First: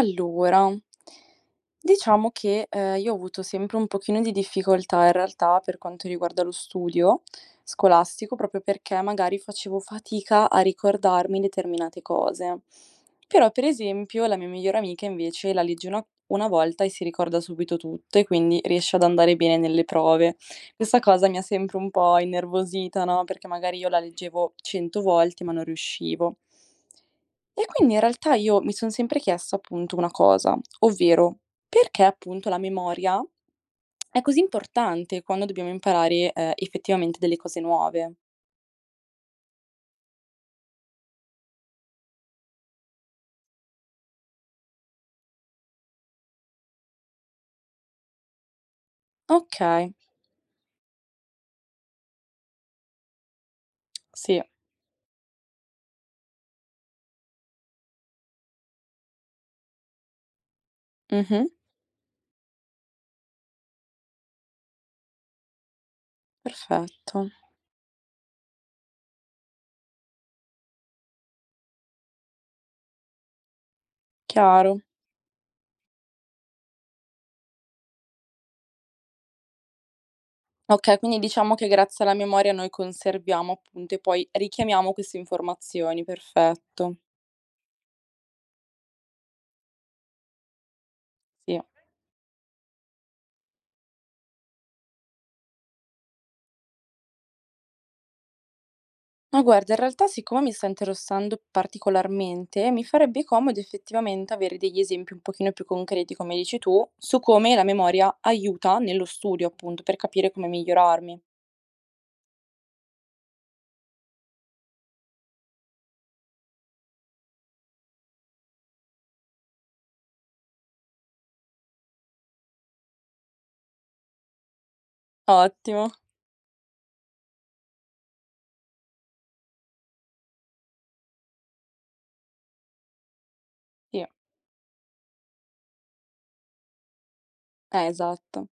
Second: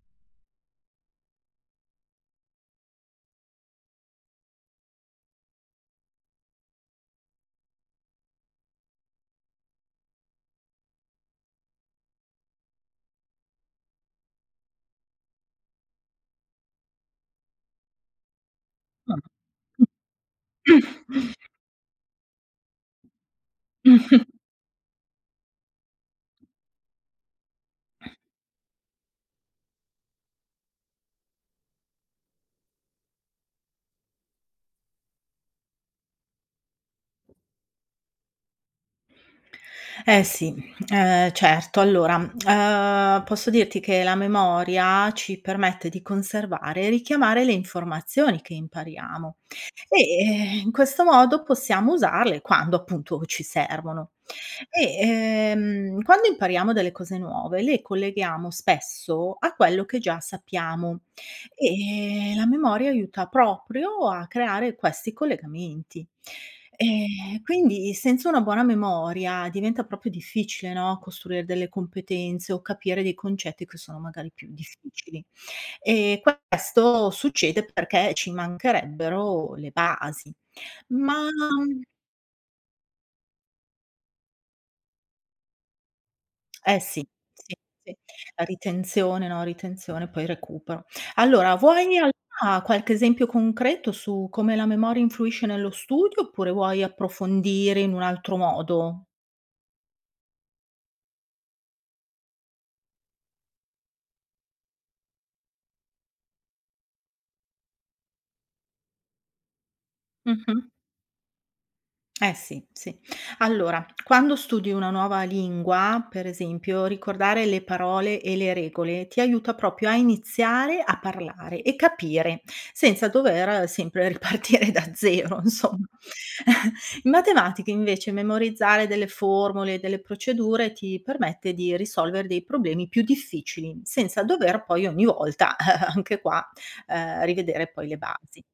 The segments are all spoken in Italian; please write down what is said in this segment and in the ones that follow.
Allora, diciamo che, io ho avuto sempre un pochino di difficoltà in realtà per quanto riguarda lo studio scolastico, proprio perché magari facevo fatica a ricordarmi determinate cose. Però per esempio la mia migliore amica invece la leggi una volta e si ricorda subito tutto e quindi riesce ad andare bene nelle prove. Questa cosa mi ha sempre un po' innervosita, no, perché magari io la leggevo 100 volte ma non riuscivo. E quindi in realtà io mi son sempre chiesta appunto una cosa, ovvero: perché appunto la memoria è così importante quando dobbiamo imparare, effettivamente delle cose nuove? Eh sì, certo. Posso dirti che la memoria ci permette di conservare e richiamare le informazioni che impariamo. Okay, E, In questo modo possiamo usarle quando appunto ci servono. sì, E, Quando impariamo delle cose nuove le colleghiamo spesso a quello che già sappiamo mh-mh, e la memoria aiuta proprio a creare questi collegamenti. perfetto, Quindi senza una buona memoria diventa proprio difficile, no, costruire delle competenze o capire dei concetti che sono magari più chiaro. difficili. E questo succede perché ci mancherebbero le basi. Okay, quindi Ma diciamo che mhmm, grazie alla memoria noi conserviamo appunto e poi richiamiamo queste informazioni, eh perfetto, sì, sì, sì, ritenzione, no, ritenzione, poi recupero. Allora, sì. vuoi allora qualche esempio concreto su come la memoria influisce nello studio, oppure vuoi approfondire in un altro modo? Ma guarda, in realtà siccome mi sta interessando particolarmente, mi farebbe comodo effettivamente avere degli esempi un pochino più concreti, come dici tu, su come la memoria aiuta nello studio, appunto, per capire come Mh-mh. migliorarmi. Eh sì, sì. Allora, quando studi una nuova lingua, per esempio, ricordare le parole e le regole ti aiuta proprio a iniziare a parlare e capire, senza dover sempre ripartire da zero, insomma. Ottimo. In matematica, invece, memorizzare delle formule e delle procedure ti permette di risolvere dei problemi più difficili, Sì, senza dover poi ogni volta, anche qua, rivedere poi le basi. esatto.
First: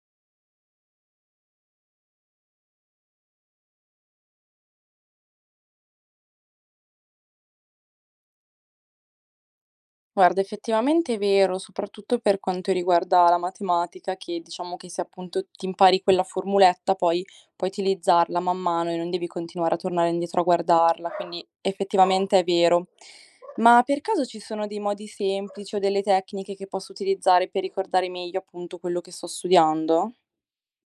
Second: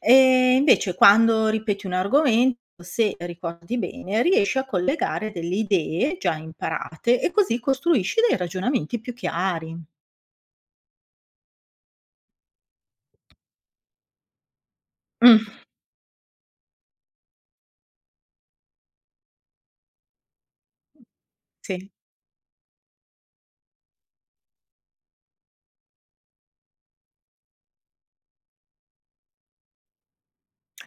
E invece quando ripeti un argomento, se ricordi bene, riesci a collegare delle idee già imparate e così costruisci dei ragionamenti più chiari. Guarda, effettivamente è vero, soprattutto per quanto riguarda la matematica, che diciamo che se appunto Mh, ti impari quella formuletta, poi puoi utilizzarla man mano e non devi continuare a tornare indietro a guardarla, quindi sì. effettivamente è vero. Ma per caso ci sono dei modi semplici o delle tecniche che posso utilizzare per ricordare meglio appunto quello che sto studiando?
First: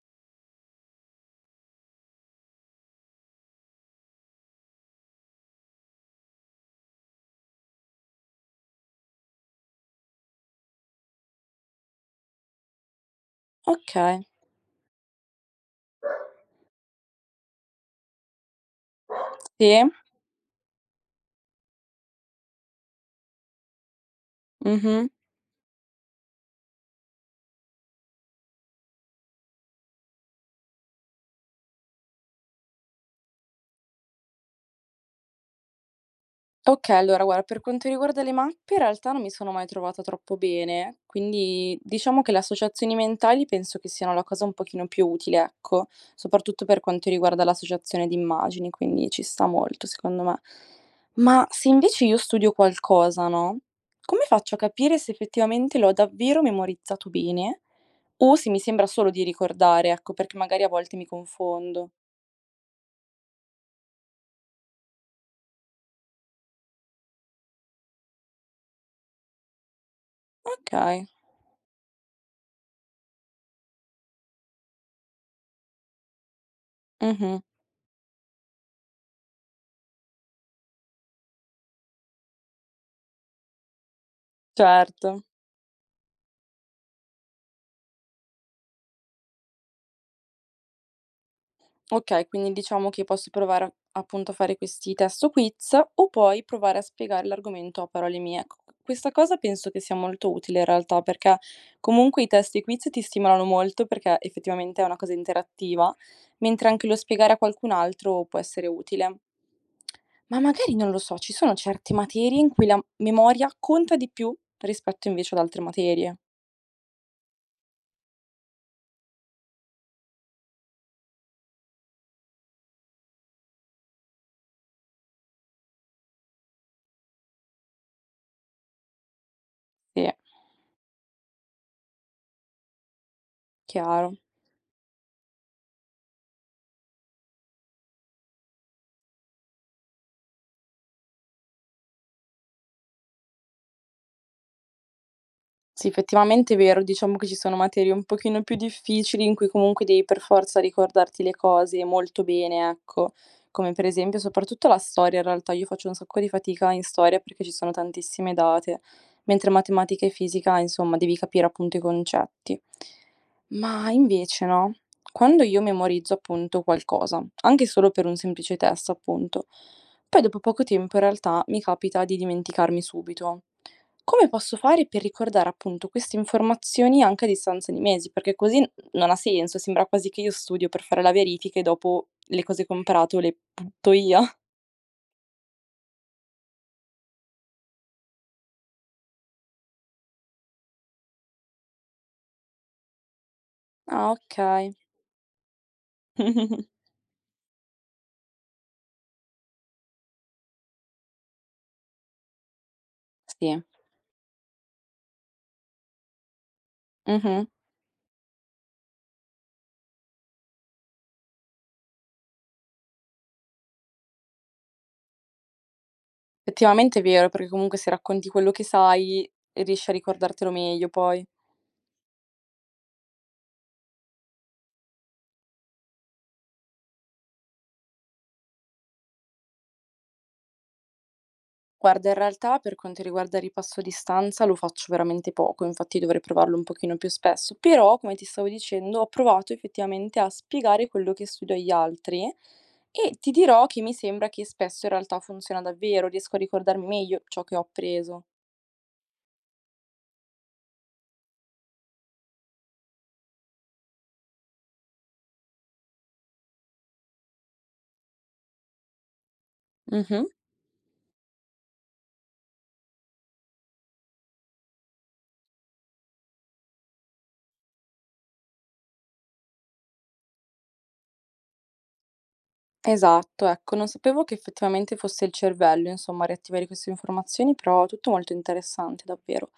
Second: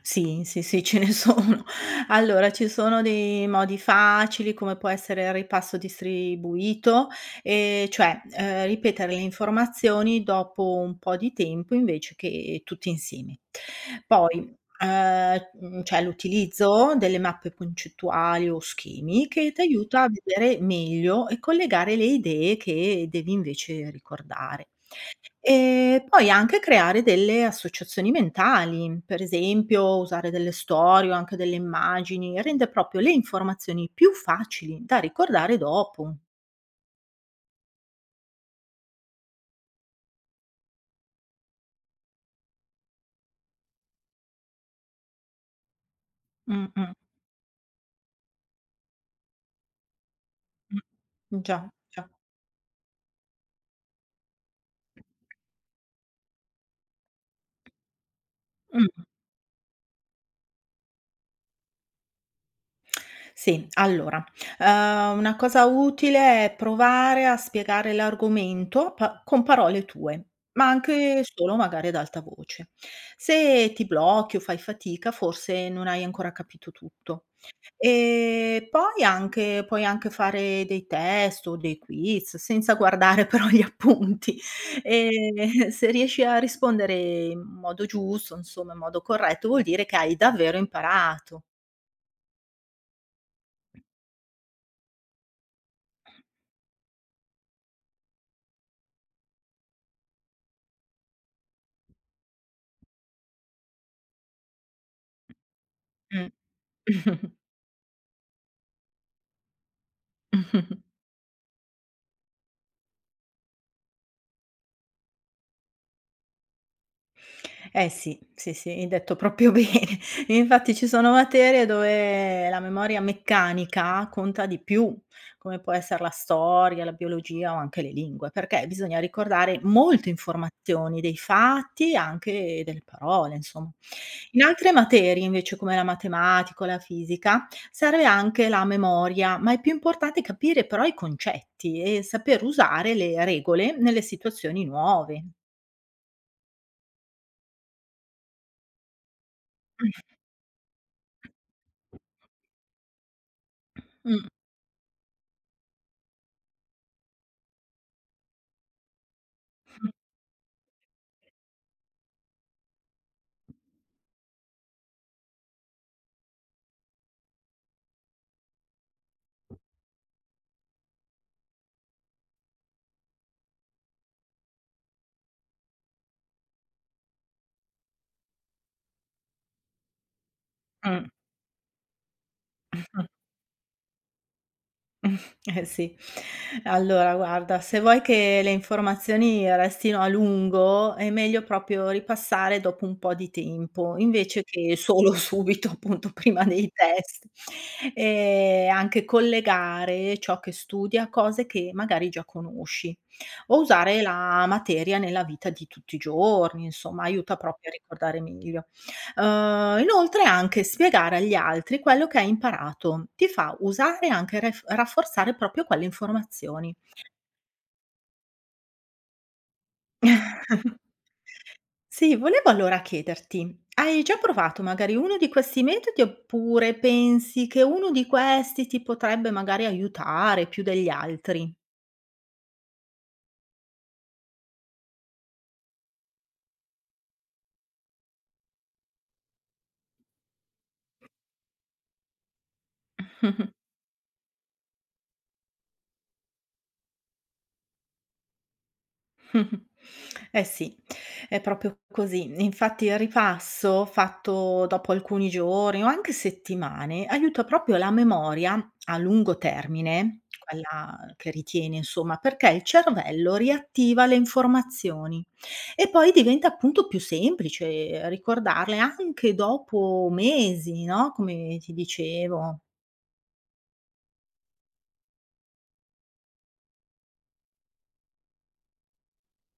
Sì, sì, sì, ce ne sono. Allora, ci sono dei modi facili, come può essere il ripasso distribuito, cioè, ripetere le informazioni dopo un po' di tempo invece che tutti insieme. Ok, Poi, c'è l'utilizzo delle mappe concettuali o schemi che sì, t'aiuta a vedere meglio e collegare le idee che devi invece ricordare. mhm. E poi anche creare delle associazioni mentali, per esempio usare delle storie o anche delle immagini, rende proprio le informazioni più facili da ricordare dopo. Okay, allora guarda, per quanto riguarda le mappe in realtà non mi sono mai trovata troppo bene, quindi diciamo che le associazioni mentali penso che siano la cosa un pochino più utile, ecco, soprattutto Mh, per mh, quanto riguarda l'associazione di immagini, quindi ci sta molto secondo me. mh. Ma Già, se invece già. io studio qualcosa, no, come faccio a capire se effettivamente l'ho davvero memorizzato bene o se mi sembra Mh. solo di ricordare, ecco, perché magari a volte mi confondo. Sì, allora, una cosa utile è provare a spiegare l'argomento pa con parole tue, ma Okay. anche solo magari ad alta voce. Se ti blocchi o fai fatica, forse non hai ancora capito tutto. Mh-mh. E poi anche puoi anche fare dei test o dei quiz, senza guardare però gli appunti. E Certo. se riesci a rispondere in modo giusto, insomma in modo corretto, vuol dire che hai davvero imparato. Okay, quindi diciamo che posso provare a appunto a fare questi test o quiz o poi provare a spiegare l'argomento a parole mie. Ecco, questa cosa penso che sia molto utile in realtà, perché comunque i test e i quiz ti stimolano molto perché effettivamente è una cosa interattiva, Mh. mentre anche lo spiegare a qualcun altro può essere utile. Ma magari, non lo so, ci sono certe materie in cui la memoria conta di più rispetto invece ad altre materie. Eh sì, sì, sì, hai detto proprio bene. Infatti ci sono materie dove la memoria meccanica conta di più, come può essere la storia, la biologia o anche le lingue, perché bisogna ricordare Sì, molte informazioni dei fatti, e anche delle parole, insomma. chiaro. In altre materie, invece, come la matematica o la fisica, serve anche la memoria, ma è più importante capire però i concetti e saper usare le regole nelle situazioni nuove. Sì, effettivamente è vero. Diciamo che ci sono materie un pochino più difficili in cui comunque devi per forza ricordarti le cose molto bene, ecco. Come per esempio Mh. soprattutto la storia, in realtà io faccio un sacco di fatica in storia perché ci sono tantissime date, mentre matematica e fisica, insomma, devi capire appunto i concetti. Ma invece no, quando io memorizzo appunto qualcosa, anche solo per un semplice test appunto, poi dopo poco tempo in realtà mi capita di dimenticarmi subito. Come posso fare per ricordare appunto queste informazioni anche a distanza di mesi? Perché così n non ha senso, sembra quasi che io studio per fare Mh-mh. la verifica e dopo le cose comprato le butto via. Eh sì. Allora guarda, se vuoi che le informazioni restino a lungo, è meglio proprio ripassare dopo un po' di tempo, Ah, invece che okay. solo subito, appunto, prima dei test. E anche collegare ciò che studi a cose che magari già conosci, o Sì. usare la materia nella vita di tutti i giorni, insomma, aiuta Mh-mh. proprio a ricordare meglio. Inoltre anche spiegare agli altri quello che hai imparato ti fa usare e anche ref rafforzare proprio quelle informazioni. Effettivamente è vero, perché comunque se racconti quello che sai, riesci a ricordartelo meglio poi. Sì, volevo allora chiederti: hai già provato magari uno di questi metodi, oppure pensi che uno di questi ti potrebbe magari aiutare più degli altri? Guarda, in realtà per quanto riguarda il ripasso di stanza lo faccio veramente poco, infatti dovrei provarlo un pochino più spesso, però come ti stavo dicendo ho provato effettivamente a spiegare quello che studio agli altri e ti dirò che mi sembra che spesso in realtà funziona davvero, riesco a ricordarmi meglio ciò che ho appreso. Eh sì, è proprio così. Infatti il ripasso fatto dopo alcuni giorni o anche settimane aiuta proprio la memoria a lungo termine, Mhm. quella che ritiene insomma, perché il cervello riattiva le informazioni e poi diventa appunto più semplice ricordarle anche dopo mesi, no, come ti dicevo. Esatto, ecco, non sapevo che effettivamente fosse il cervello, insomma, a riattivare queste informazioni, però tutto molto interessante, davvero.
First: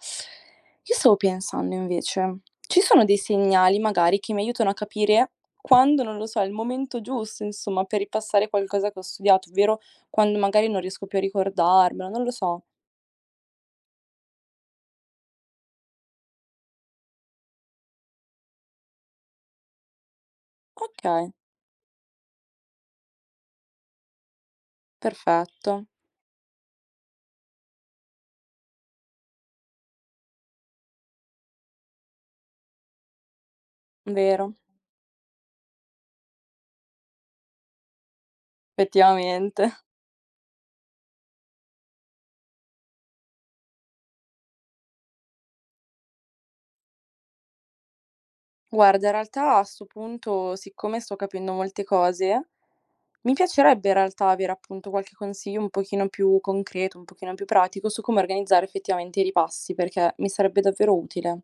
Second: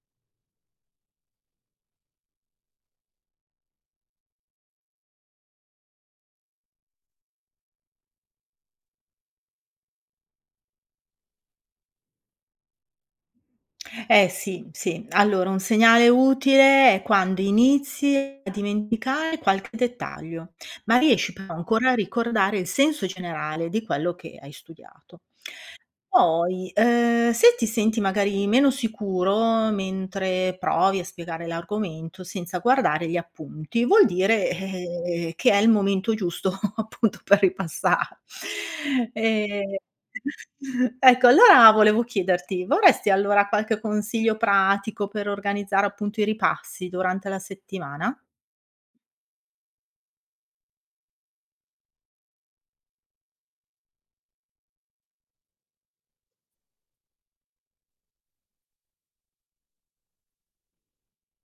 Io stavo pensando invece, ci sono dei segnali magari che mi aiutano a capire quando, non lo so, è il momento giusto, insomma, per ripassare qualcosa che ho studiato, ovvero quando magari non riesco più a ricordarmelo, non lo so. Eh sì, sì. Allora, un segnale utile è quando inizi a dimenticare qualche dettaglio, ma Ok, riesci però ancora a ricordare il senso generale di quello che hai studiato. perfetto, Poi, se ti senti magari meno sicuro mentre provi a spiegare l'argomento senza guardare gli appunti, vuol dire, vero, ehm, che è il momento giusto appunto per ripassare. Ehm, effettivamente. ecco allora volevo chiederti, vorresti allora qualche consiglio pratico per organizzare appunto i ripassi durante la settimana? Guarda, in realtà a 'sto punto, siccome sto capendo molte cose, mi piacerebbe in realtà avere appunto qualche consiglio un pochino più concreto, un pochino più pratico su come organizzare effettivamente i ripassi, perché mi sarebbe davvero utile.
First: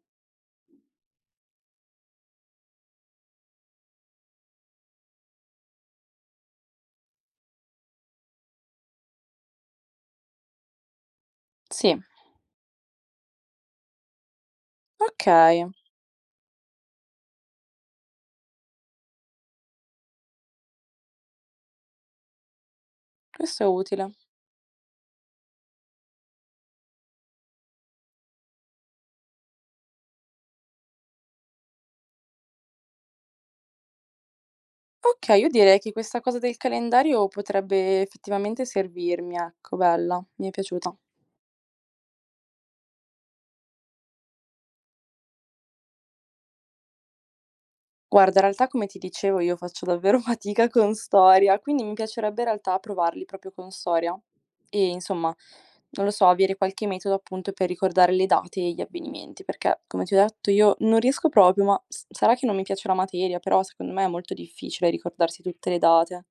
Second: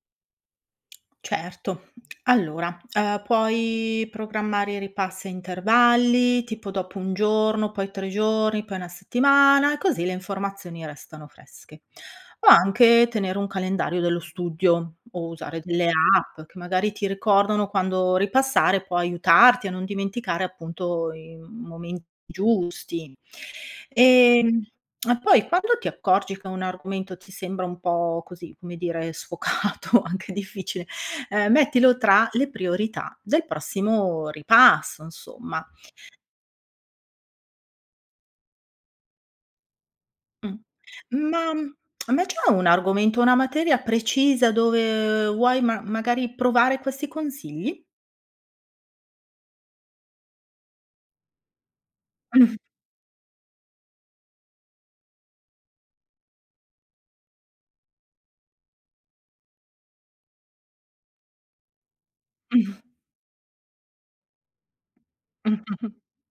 Certo. Allora, puoi programmare i ripassi a intervalli, tipo dopo 1 giorno, poi 3 giorni, poi 1 settimana e così le informazioni restano fresche. Sì, O anche tenere un calendario dello studio o usare okay, delle app che magari ti ricordano quando ripassare, può aiutarti a non dimenticare appunto i momenti giusti. questo è utile. Ehm, e poi quando ti accorgi che un argomento ti sembra un po' così, come dire, sfocato, anche difficile, mettilo tra le priorità del prossimo ripasso, Okay, io insomma. direi che questa cosa del calendario potrebbe effettivamente servirmi, ecco, bella, mi è Mh. piaciuta. Ma, mhmm, ma c'è un argomento, una materia precisa dove vuoi ma magari provare questi consigli? Guarda, in realtà come ti dicevo io faccio davvero fatica con storia, quindi mi piacerebbe in realtà provarli proprio con storia e insomma, non lo so, avere qualche metodo appunto per ricordare le date e gli avvenimenti, perché come ti ho detto io non riesco proprio, ma s- sarà che non mi Mh, piace la materia, però secondo me è molto difficile ricordarsi tutte le mh. date.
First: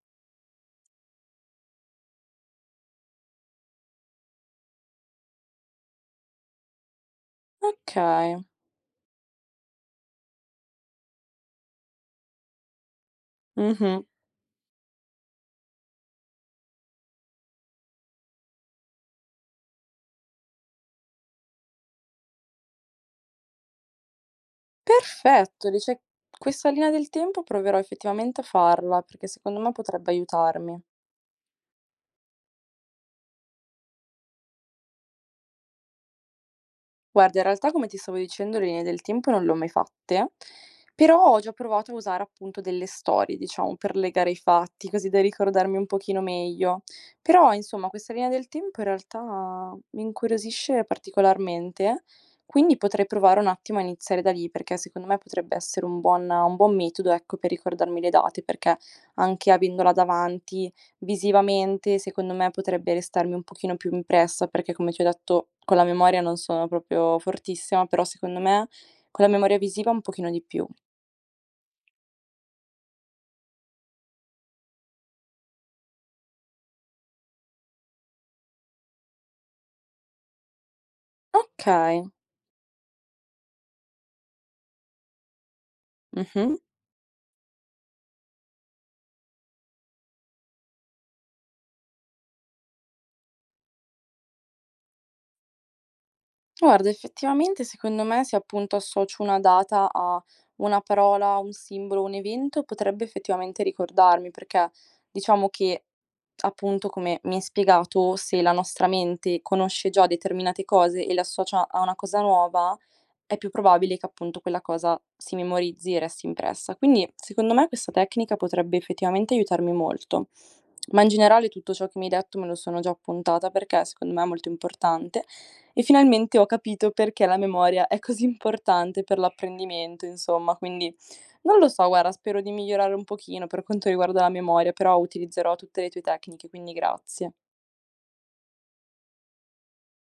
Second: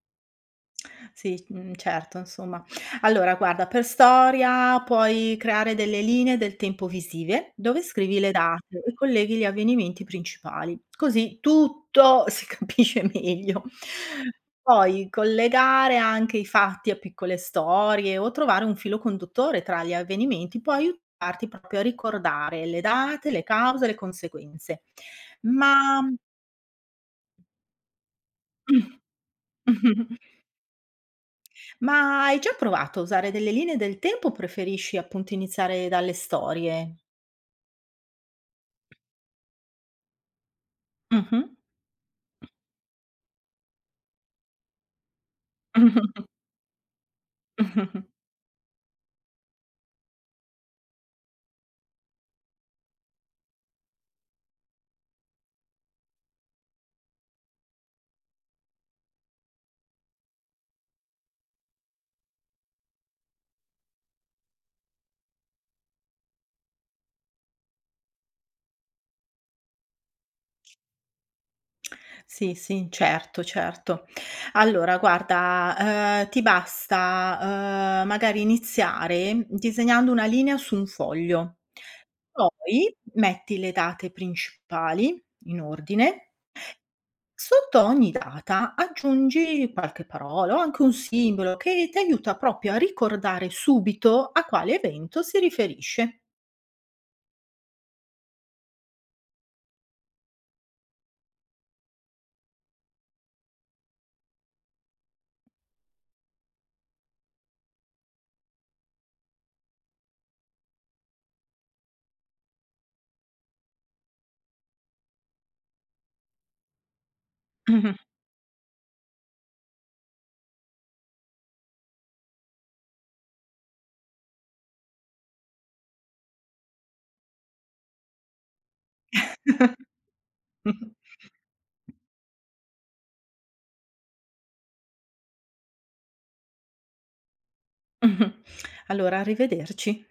Sì, certo, insomma. Allora guarda, per storia puoi creare delle linee del tempo visive, dove Ok, scrivi le date e colleghi gli avvenimenti principali, così tutto si capisce meglio. mhm. Poi collegare anche i fatti a piccole storie o trovare un filo conduttore tra gli avvenimenti può aiutarti proprio a ricordare le date, le cause, le conseguenze. Perfetto, Ma dice questa linea del tempo proverò effettivamente a farla, perché secondo me potrebbe aiutarmi. ma hai già provato a usare delle linee del tempo o preferisci appunto iniziare dalle storie? Guarda, in realtà come ti stavo dicendo le linee del tempo non le ho mai fatte, però ho Mh-mh. già provato a usare appunto delle storie, diciamo, per legare i fatti, così da ricordarmi un pochino meglio. Però, insomma, questa linea del tempo in realtà mi incuriosisce particolarmente, quindi potrei provare un attimo a iniziare da lì, perché secondo me potrebbe essere un buon metodo, ecco, per ricordarmi le date, perché anche avendola davanti visivamente, secondo me, potrebbe restarmi un pochino più impressa, perché come ti ho detto con la memoria non sono proprio fortissima, però secondo me con la memoria visiva un pochino di più. Sì, sì, certo, certo. Allora guarda, ti basta magari iniziare disegnando una linea su un foglio, Okay, poi metti le date principali in ordine. mh-mh. Sotto ogni data aggiungi qualche parola o anche un simbolo che ti aiuta proprio a ricordare subito a quale evento si riferisce. Guarda, effettivamente secondo me se appunto associo una data a una parola, un simbolo, un evento, potrebbe effettivamente ricordarmi, perché diciamo che, appunto, come mi hai spiegato, se la nostra mente conosce già determinate cose e le associa a una cosa nuova, è più probabile che appunto quella cosa si memorizzi e resti impressa. Quindi secondo me questa tecnica potrebbe effettivamente aiutarmi molto. Ma in generale tutto ciò che mi hai detto me lo sono già appuntata perché secondo me è molto importante e finalmente ho capito perché la memoria è così importante per l'apprendimento, insomma. Quindi non lo so, guarda, spero di migliorare un pochino per quanto riguarda la memoria, però utilizzerò tutte le tue tecniche, quindi grazie. Allora, arrivederci.